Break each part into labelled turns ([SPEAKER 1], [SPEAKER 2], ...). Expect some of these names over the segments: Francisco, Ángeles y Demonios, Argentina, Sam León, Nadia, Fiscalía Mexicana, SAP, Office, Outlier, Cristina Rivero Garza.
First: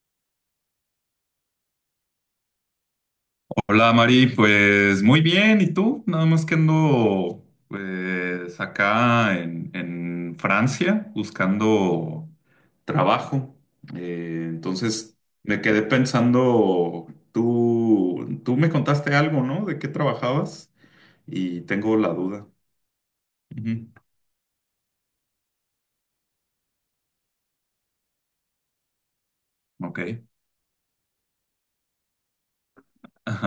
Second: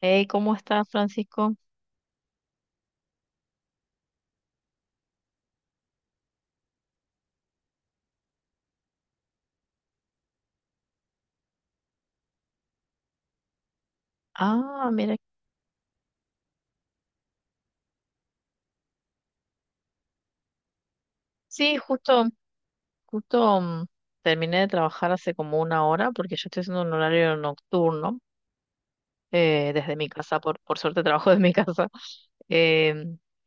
[SPEAKER 1] Hey, ¿cómo estás, Francisco?
[SPEAKER 2] Hola Mari, pues muy bien, ¿y tú? Nada más que ando pues acá en Francia buscando trabajo.
[SPEAKER 1] Ah, mira.
[SPEAKER 2] Entonces me quedé pensando, tú me contaste algo, ¿no? ¿De qué trabajabas? Y
[SPEAKER 1] Sí,
[SPEAKER 2] tengo la
[SPEAKER 1] justo,
[SPEAKER 2] duda.
[SPEAKER 1] justo mm,
[SPEAKER 2] Ujú.
[SPEAKER 1] terminé de trabajar hace como una hora porque yo estoy haciendo un horario nocturno. Desde
[SPEAKER 2] Ok.
[SPEAKER 1] mi casa, por suerte trabajo desde mi casa. Eh,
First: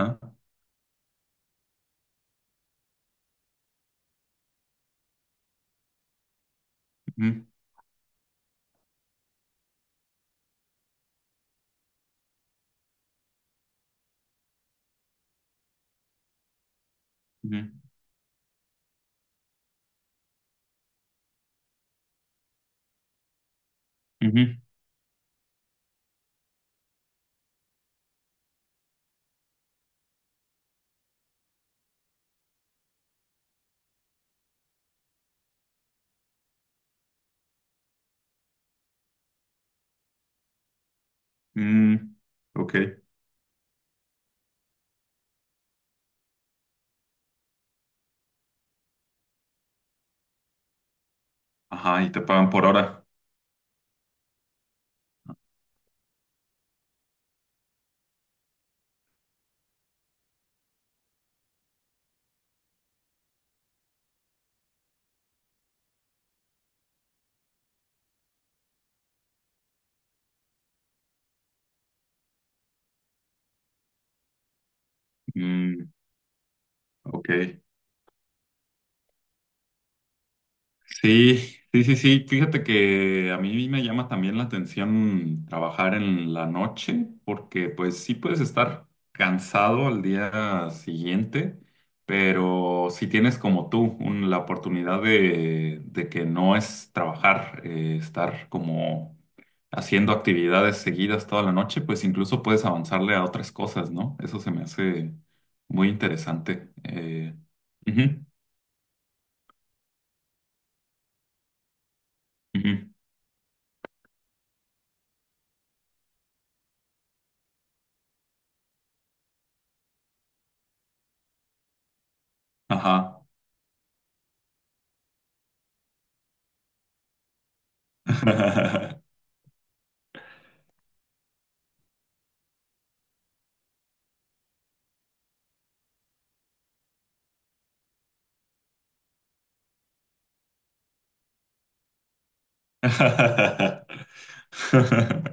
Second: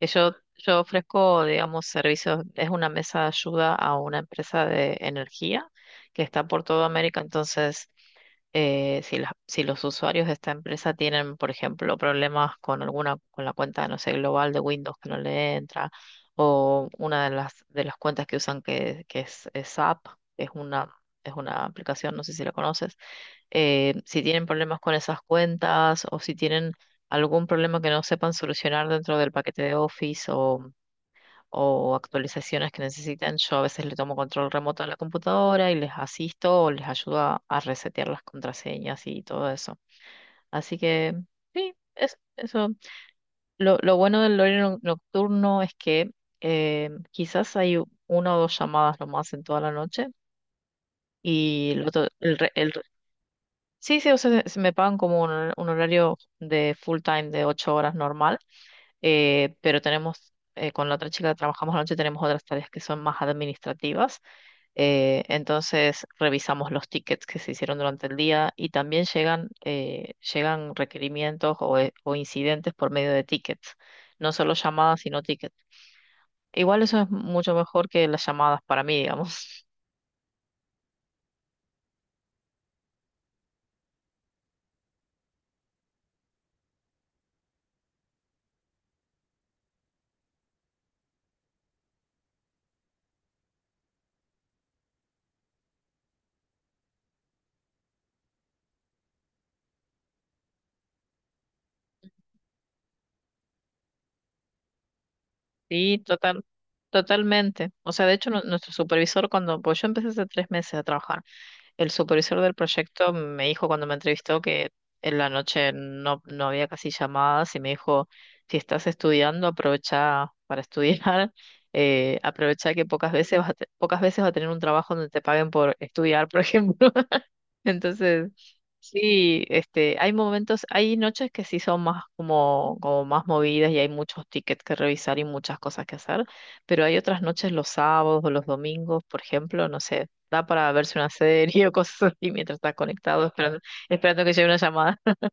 [SPEAKER 1] que yo, yo ofrezco, digamos, servicios. Es una mesa de ayuda a una empresa de energía que está por toda América.
[SPEAKER 2] Ujú.
[SPEAKER 1] Entonces, si los usuarios de esta empresa tienen, por ejemplo, problemas con alguna, con la cuenta, no sé, global de Windows que no le entra, o una de
[SPEAKER 2] Ujú.
[SPEAKER 1] las, de las cuentas que usan que es SAP, que es una aplicación, no sé si la conoces. Si tienen
[SPEAKER 2] Ujú.
[SPEAKER 1] problemas con esas cuentas o si tienen algún problema que no sepan solucionar dentro del paquete de Office o actualizaciones que necesitan, yo a veces le tomo control remoto a la computadora y les asisto o les ayudo a resetear las contraseñas y todo eso. Así que sí,
[SPEAKER 2] mm,
[SPEAKER 1] eso.
[SPEAKER 2] ok.
[SPEAKER 1] Lo bueno del horario nocturno es que quizás hay una o dos llamadas nomás en toda la noche. Y el,
[SPEAKER 2] Ajá,
[SPEAKER 1] otro-
[SPEAKER 2] y te
[SPEAKER 1] el
[SPEAKER 2] pagan
[SPEAKER 1] re-
[SPEAKER 2] por
[SPEAKER 1] el
[SPEAKER 2] hora.
[SPEAKER 1] Sí, sí, o sea, se me pagan como un horario de full time de 8 horas normal. Pero tenemos, con la otra chica que trabajamos a la noche, tenemos otras tareas que son más administrativas. Entonces revisamos los tickets que se hicieron durante el día y también llegan, llegan requerimientos o incidentes por medio de tickets, no solo llamadas, sino tickets.
[SPEAKER 2] Mm,
[SPEAKER 1] Igual eso es
[SPEAKER 2] ok.
[SPEAKER 1] mucho mejor que las llamadas para mí, digamos.
[SPEAKER 2] Sí, sí, sí, sí. Fíjate que a mí me llama también la atención trabajar en la noche, porque pues sí puedes estar cansado al día siguiente, pero si tienes como tú un- la oportunidad de que no es trabajar, estar como haciendo actividades seguidas toda la noche, pues incluso puedes avanzarle a otras cosas, ¿no? Eso se me hace muy
[SPEAKER 1] Sí, total,
[SPEAKER 2] interesante.
[SPEAKER 1] totalmente. O sea, de
[SPEAKER 2] Ujú.
[SPEAKER 1] hecho, nuestro supervisor, cuando, pues yo empecé hace 3 meses a trabajar, el supervisor del
[SPEAKER 2] Ujú.
[SPEAKER 1] proyecto me dijo cuando me entrevistó que en la noche no había casi llamadas y me dijo, si estás estudiando, aprovecha para estudiar, aprovecha que pocas
[SPEAKER 2] Ajá.
[SPEAKER 1] veces pocas veces vas a tener un trabajo donde te paguen por estudiar, por ejemplo. Entonces, sí, este, hay momentos, hay noches que sí son más como más movidas y hay muchos tickets que revisar y muchas cosas que hacer, pero hay otras noches, los sábados o los domingos, por ejemplo, no sé, da para verse una serie o cosas así mientras estás conectado, esperando, esperando que llegue una llamada.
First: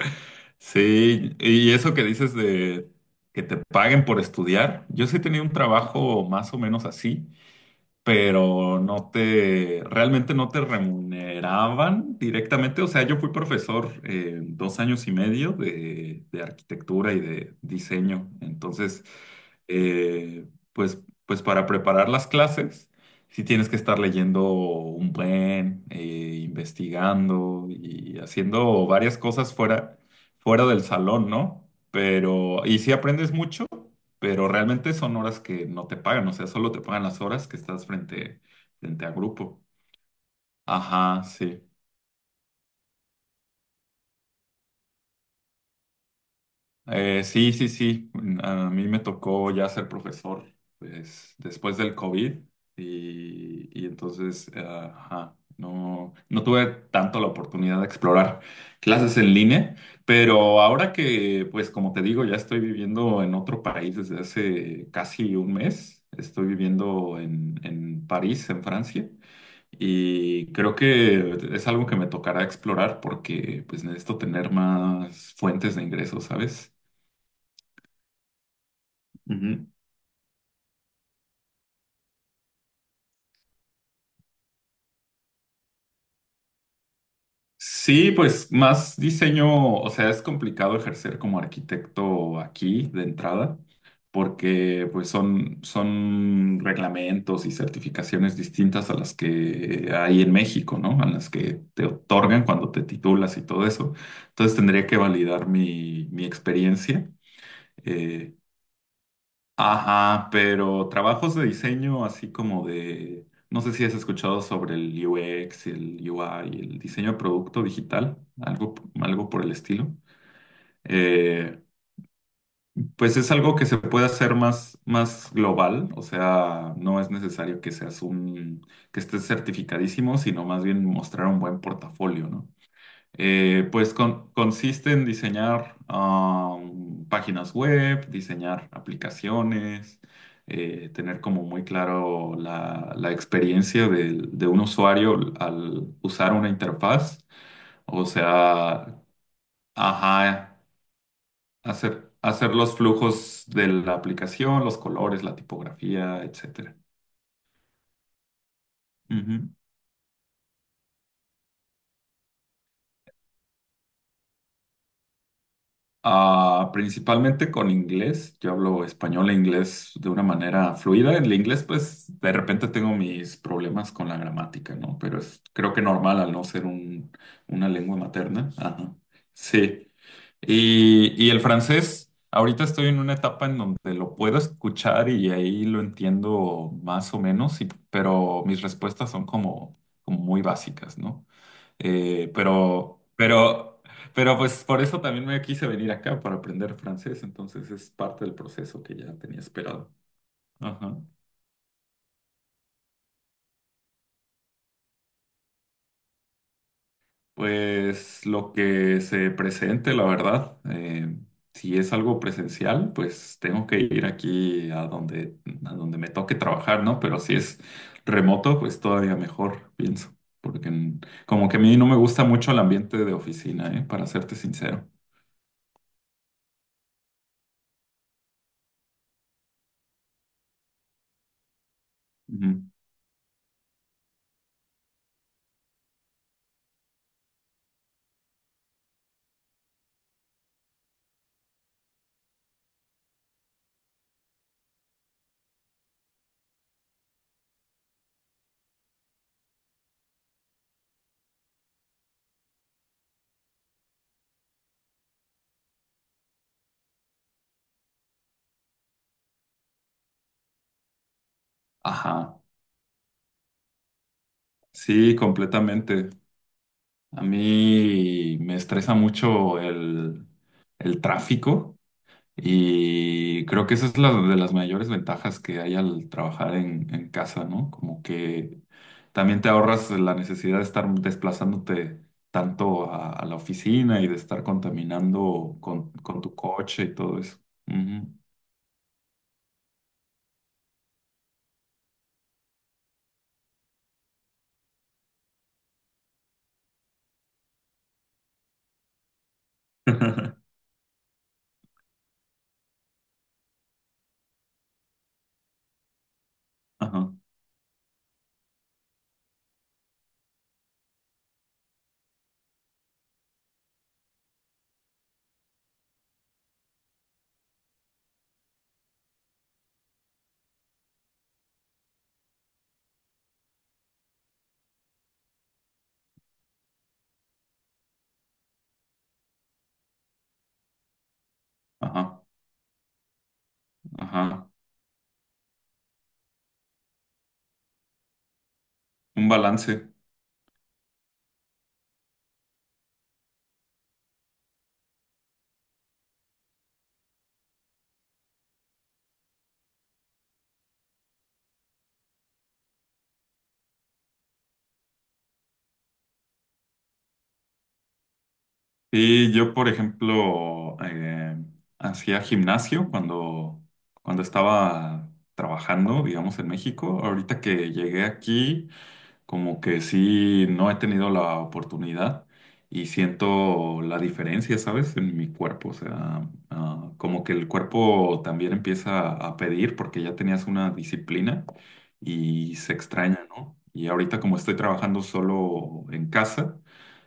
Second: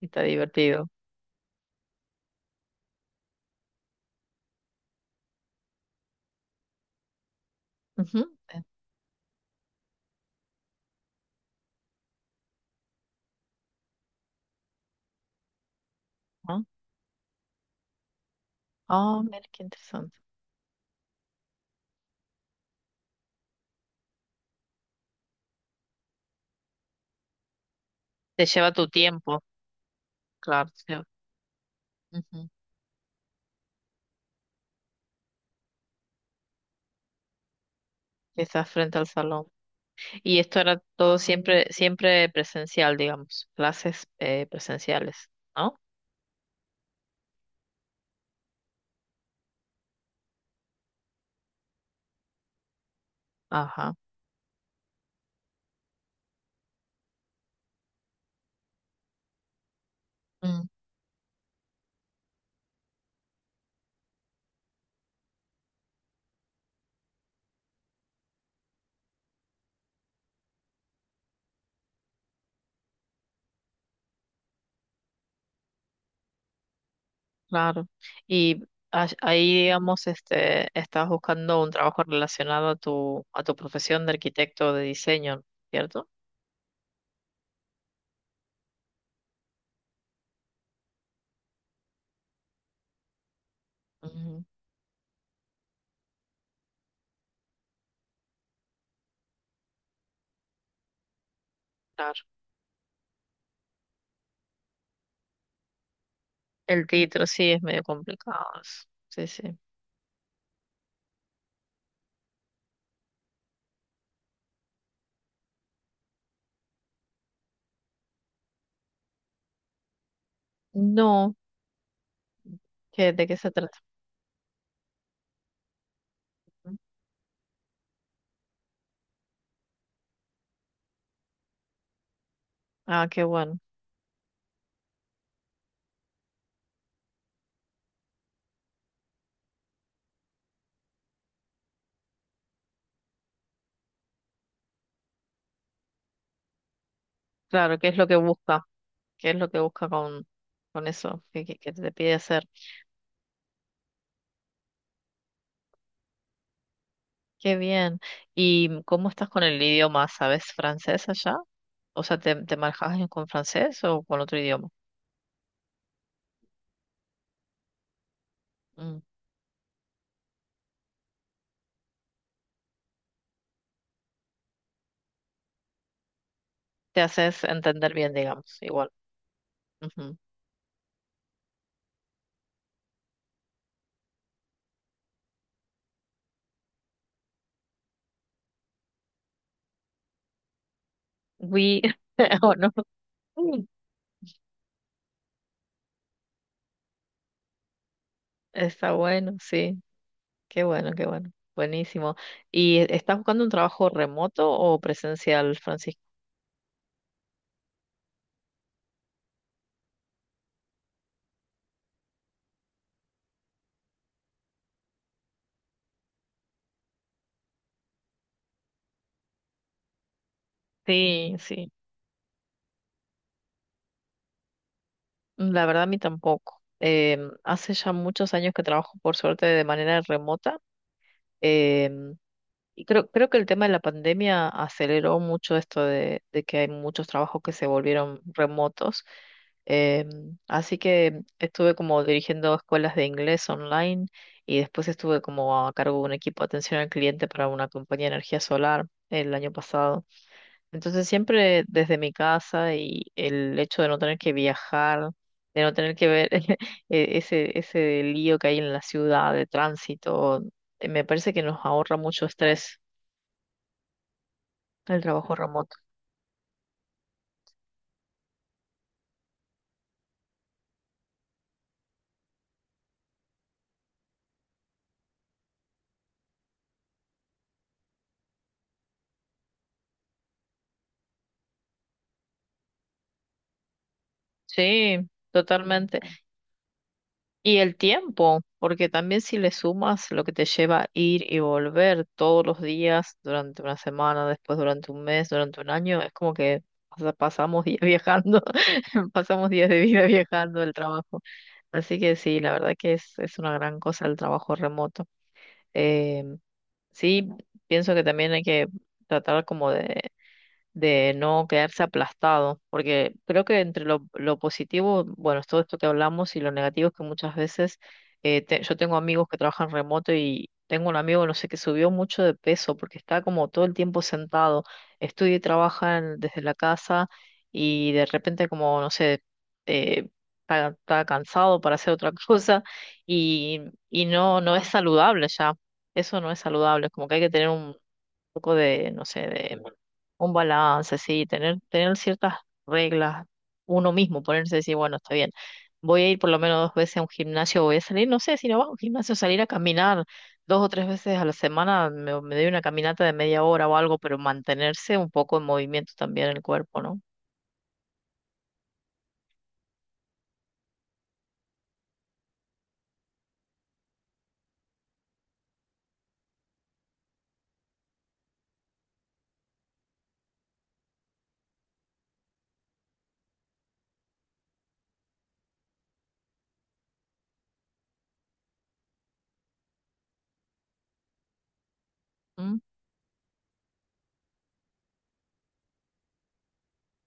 [SPEAKER 1] Está divertido.
[SPEAKER 2] Sí, y eso que dices de que te paguen por estudiar, yo sí he tenido un trabajo más o menos así,
[SPEAKER 1] Ujú, eh,
[SPEAKER 2] pero no te, realmente no te remuneraban directamente. O sea, yo fui profesor dos años y medio de
[SPEAKER 1] ¿no?
[SPEAKER 2] arquitectura y de diseño. Entonces,
[SPEAKER 1] Ah, oh, mira, qué interesante.
[SPEAKER 2] eh, pues, pues para preparar las clases, sí tienes que estar leyendo un buen, investigando y
[SPEAKER 1] Te lleva
[SPEAKER 2] haciendo
[SPEAKER 1] tu
[SPEAKER 2] varias
[SPEAKER 1] tiempo,
[SPEAKER 2] cosas fuera, fuera
[SPEAKER 1] claro.
[SPEAKER 2] del salón, ¿no?
[SPEAKER 1] Ujú,
[SPEAKER 2] Pero, y sí aprendes mucho, pero realmente son horas que no te pagan, o sea, solo te pagan las horas que estás frente,
[SPEAKER 1] que estás frente
[SPEAKER 2] frente
[SPEAKER 1] al
[SPEAKER 2] a
[SPEAKER 1] salón.
[SPEAKER 2] grupo.
[SPEAKER 1] Y esto era todo
[SPEAKER 2] Ajá, sí.
[SPEAKER 1] siempre, siempre presencial, digamos, clases presenciales, ¿no?
[SPEAKER 2] Sí, sí, sí. A mí me tocó ya ser profesor, pues, después del COVID y
[SPEAKER 1] Ajá,
[SPEAKER 2] entonces, ajá, no, no tuve tanto la oportunidad de explorar clases en línea, pero
[SPEAKER 1] mm,
[SPEAKER 2] ahora que, pues, como te digo, ya estoy viviendo en otro país desde hace casi un mes. Estoy viviendo en París, en Francia. Y creo que es algo que me tocará explorar porque pues necesito tener más fuentes de ingresos, ¿sabes?
[SPEAKER 1] claro. Y ahí,
[SPEAKER 2] Ujú.
[SPEAKER 1] digamos, este, estás buscando un trabajo relacionado a tu, profesión de arquitecto de diseño, ¿no? ¿Cierto?
[SPEAKER 2] Sí, pues más diseño, o sea, es complicado ejercer como arquitecto aquí de entrada,
[SPEAKER 1] Ujú,
[SPEAKER 2] porque pues son, son reglamentos y certificaciones distintas a las que hay en México, ¿no? A las que te
[SPEAKER 1] claro.
[SPEAKER 2] otorgan cuando te titulas y todo eso. Entonces tendría que validar mi
[SPEAKER 1] El
[SPEAKER 2] experiencia.
[SPEAKER 1] título sí es medio
[SPEAKER 2] eh,
[SPEAKER 1] complicado. Sí, sí.
[SPEAKER 2] Ajá, pero trabajos de diseño así como de, no sé si has escuchado sobre el UX, el UI, el diseño de producto digital, algo, algo por el estilo.
[SPEAKER 1] No,
[SPEAKER 2] Eh, pues
[SPEAKER 1] de
[SPEAKER 2] es
[SPEAKER 1] qué se
[SPEAKER 2] algo que
[SPEAKER 1] trata?
[SPEAKER 2] se puede hacer más, más global, o
[SPEAKER 1] Mm.
[SPEAKER 2] sea, no es necesario que seas un, que estés certificadísimo, sino más bien mostrar un buen portafolio, ¿no?
[SPEAKER 1] Ah, qué bueno.
[SPEAKER 2] Pues consiste en diseñar páginas web, diseñar aplicaciones, tener como muy claro la experiencia del- de, un usuario al usar una interfaz,
[SPEAKER 1] Claro, ¿qué es
[SPEAKER 2] o
[SPEAKER 1] lo que busca?
[SPEAKER 2] sea,
[SPEAKER 1] ¿Qué es lo que busca con,
[SPEAKER 2] ajá,
[SPEAKER 1] con eso? ¿Qué te
[SPEAKER 2] hacer,
[SPEAKER 1] pide hacer?
[SPEAKER 2] hacer los flujos de la aplicación, los colores, la tipografía, etcétera.
[SPEAKER 1] Qué bien. ¿Y cómo estás con
[SPEAKER 2] Ujú.
[SPEAKER 1] el idioma? ¿Sabes francés allá? O sea, ¿te manejas con francés o con otro idioma?
[SPEAKER 2] Ah, principalmente con inglés. Yo hablo
[SPEAKER 1] Mm.
[SPEAKER 2] español e inglés de una manera fluida. En el inglés, pues, de repente tengo mis problemas con la gramática, ¿no? Pero es creo que normal al no ser
[SPEAKER 1] Te
[SPEAKER 2] un,
[SPEAKER 1] haces
[SPEAKER 2] una
[SPEAKER 1] entender
[SPEAKER 2] lengua
[SPEAKER 1] bien,
[SPEAKER 2] materna.
[SPEAKER 1] digamos, igual.
[SPEAKER 2] Ajá. Sí.
[SPEAKER 1] Ujú.
[SPEAKER 2] Y el francés, ahorita estoy en una etapa en donde lo puedo escuchar y ahí lo entiendo más o menos, y- pero mis respuestas son como, como muy básicas, ¿no?
[SPEAKER 1] Oui,
[SPEAKER 2] Eh,
[SPEAKER 1] o no.
[SPEAKER 2] pero,
[SPEAKER 1] Mm.
[SPEAKER 2] pero, pero pues por eso también me quise venir acá para aprender francés, entonces es parte del proceso
[SPEAKER 1] Está
[SPEAKER 2] que ya
[SPEAKER 1] bueno,
[SPEAKER 2] tenía
[SPEAKER 1] sí.
[SPEAKER 2] esperado.
[SPEAKER 1] Qué bueno,
[SPEAKER 2] Ajá.
[SPEAKER 1] qué bueno. Buenísimo. ¿Y estás buscando un trabajo remoto o presencial, Francisco?
[SPEAKER 2] Pues lo que se presente, la verdad, si es algo presencial, pues tengo que ir aquí a donde me toque trabajar, ¿no? Pero si es remoto, pues todavía mejor, pienso, porque
[SPEAKER 1] Sí,
[SPEAKER 2] como que a
[SPEAKER 1] sí.
[SPEAKER 2] mí no me gusta mucho el ambiente de oficina, ¿eh? Para serte sincero.
[SPEAKER 1] La verdad, a mí tampoco. Hace ya muchos años que trabajo, por suerte, de manera remota. Em,
[SPEAKER 2] Ujú.
[SPEAKER 1] Y creo que el tema de la pandemia aceleró mucho esto de que hay muchos trabajos que se volvieron remotos. Así que estuve como dirigiendo escuelas de inglés online y después estuve como a cargo de un equipo de atención al cliente para una compañía de energía solar el año pasado. Entonces siempre desde mi casa y el hecho de no tener que viajar, de no tener que ver ese lío que hay en la ciudad de tránsito, me parece que nos ahorra mucho
[SPEAKER 2] Ajá,
[SPEAKER 1] estrés el
[SPEAKER 2] sí,
[SPEAKER 1] trabajo remoto.
[SPEAKER 2] completamente. A mí me estresa mucho el tráfico y creo que esa es la de las mayores ventajas que hay al trabajar en casa, ¿no? Como que también te ahorras la necesidad de estar desplazándote tanto a la oficina y de estar
[SPEAKER 1] Sí,
[SPEAKER 2] contaminando con,
[SPEAKER 1] totalmente.
[SPEAKER 2] con tu coche y todo eso.
[SPEAKER 1] Y el
[SPEAKER 2] Ujú.
[SPEAKER 1] tiempo, porque también si le sumas lo que te lleva a ir y volver todos los días, durante una semana, después durante un mes, durante un año, es como que pasamos días viajando, pasamos días de vida viajando el trabajo. Así que sí, la verdad que es, una gran cosa el trabajo remoto. Eh,
[SPEAKER 2] Ajá,
[SPEAKER 1] sí, pienso que también hay que tratar como de no quedarse aplastado, porque creo que entre lo positivo, bueno, es todo esto que hablamos y lo negativo es que muchas veces yo tengo amigos que trabajan remoto y tengo un amigo, no sé, que subió mucho de peso porque está como todo el tiempo sentado, estudia y trabaja desde la casa y de repente como, no sé, eh, está cansado para hacer otra
[SPEAKER 2] ajá,
[SPEAKER 1] cosa y, y no,
[SPEAKER 2] ajá.
[SPEAKER 1] no es saludable ya. Eso no es saludable, es como que hay que tener poco de, no sé,
[SPEAKER 2] Un
[SPEAKER 1] de
[SPEAKER 2] balance.
[SPEAKER 1] un balance, sí, tener ciertas reglas, uno mismo, ponerse a decir, bueno, está bien, voy a ir por lo menos dos veces a un gimnasio, voy a salir, no sé, si no va a un gimnasio, salir a caminar dos o tres veces a la semana, me doy una caminata de media hora o algo, pero mantenerse un poco en movimiento también el cuerpo, ¿no?
[SPEAKER 2] Sí, yo, por ejemplo, hacía gimnasio cuando, cuando estaba trabajando, digamos, en México. Ahorita que llegué aquí, como que sí, no he tenido la oportunidad y siento la diferencia, ¿sabes? En mi cuerpo. O sea, ah, como que el cuerpo también empieza a pedir porque ya tenías una disciplina y
[SPEAKER 1] Mm,
[SPEAKER 2] se extraña, ¿no? Y ahorita como estoy trabajando solo en casa,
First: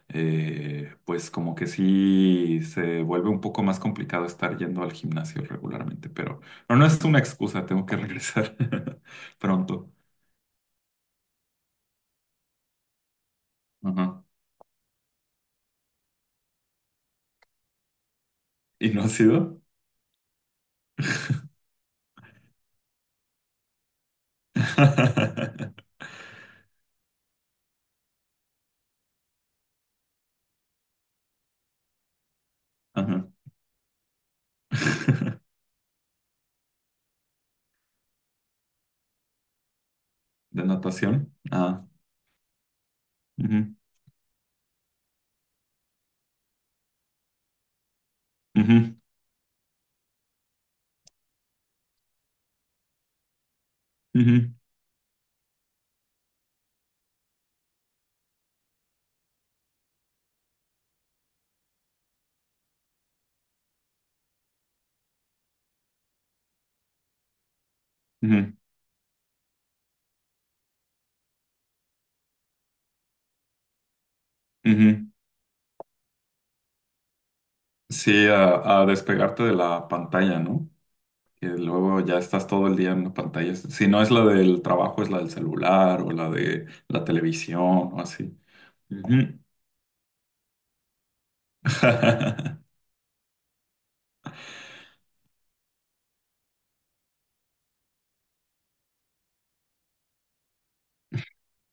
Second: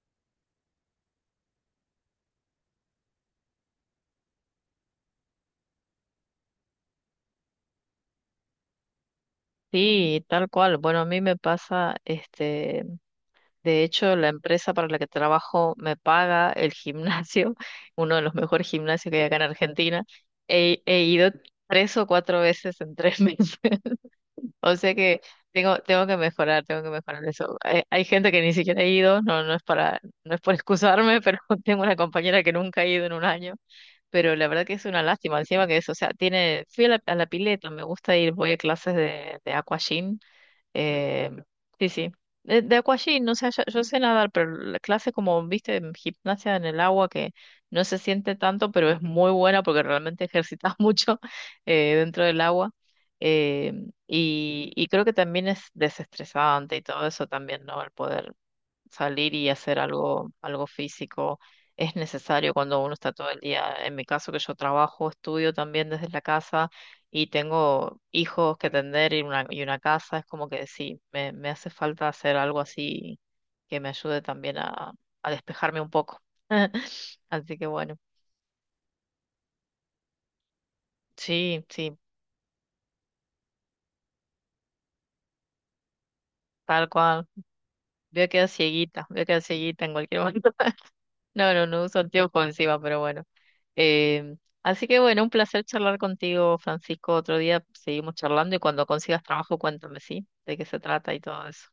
[SPEAKER 2] pues como que sí se vuelve un poco más complicado estar yendo al gimnasio regularmente, pero no, no es una excusa, tengo que regresar pronto.
[SPEAKER 1] sí, tal cual. Bueno, a mí me pasa, este, de hecho,
[SPEAKER 2] Ajá.
[SPEAKER 1] la empresa para la que trabajo me paga el gimnasio, uno de los mejores
[SPEAKER 2] ¿Y no ha
[SPEAKER 1] gimnasios que hay acá en
[SPEAKER 2] sido?
[SPEAKER 1] Argentina. He ido tres o cuatro veces en 3 meses. O sea que tengo que mejorar eso. Hay gente que ni siquiera ha ido, no es para, no es por excusarme, pero tengo una compañera que nunca ha ido en un
[SPEAKER 2] Ajá.
[SPEAKER 1] año. Pero la verdad que es una lástima, encima que es, o sea, tiene, fui a la, pileta, me gusta ir, voy a clases de, aquagym
[SPEAKER 2] ¿De
[SPEAKER 1] eh,
[SPEAKER 2] natación? Ah.
[SPEAKER 1] sí, sí. de aqua gym, no sé, yo,
[SPEAKER 2] Ujú.
[SPEAKER 1] yo sé nadar, pero la clase como, viste, en gimnasia en el agua que no se siente tanto, pero
[SPEAKER 2] Ujú.
[SPEAKER 1] es muy buena porque realmente ejercitas mucho dentro del agua. Eh,
[SPEAKER 2] Ujú.
[SPEAKER 1] y creo que también es desestresante y todo eso también, ¿no? El poder salir y hacer algo físico es necesario cuando uno está todo el día, en mi caso que yo trabajo, estudio también desde la casa y tengo
[SPEAKER 2] Ujú.
[SPEAKER 1] hijos que atender y una casa, es como que sí, me hace falta hacer algo así que me ayude también a,
[SPEAKER 2] Ujú.
[SPEAKER 1] a despejarme un poco. Así que bueno,
[SPEAKER 2] Sí, a despegarte de la pantalla, ¿no? Que
[SPEAKER 1] sí, sí,
[SPEAKER 2] luego ya estás todo el día en la pantalla. Si no es la del trabajo, es la del celular o la de
[SPEAKER 1] tal
[SPEAKER 2] la
[SPEAKER 1] cual.
[SPEAKER 2] televisión o
[SPEAKER 1] Voy a
[SPEAKER 2] así.
[SPEAKER 1] quedar cieguita, voy a
[SPEAKER 2] Ujú.
[SPEAKER 1] quedar cieguita en cualquier momento. No, no, no uso anteojos encima, pero bueno. Em, Así que bueno, un placer charlar contigo, Francisco. Otro día seguimos charlando y cuando consigas trabajo, cuéntame, ¿sí? De qué se trata y todo eso.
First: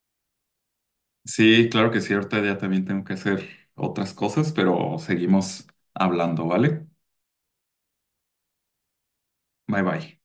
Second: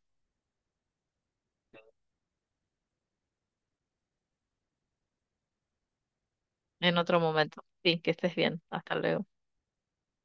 [SPEAKER 2] Sí, claro que sí, ahorita ya también tengo que hacer otras cosas, pero seguimos hablando, ¿vale?
[SPEAKER 1] En otro momento. Sí, que estés bien. Hasta luego.
[SPEAKER 2] Bye bye.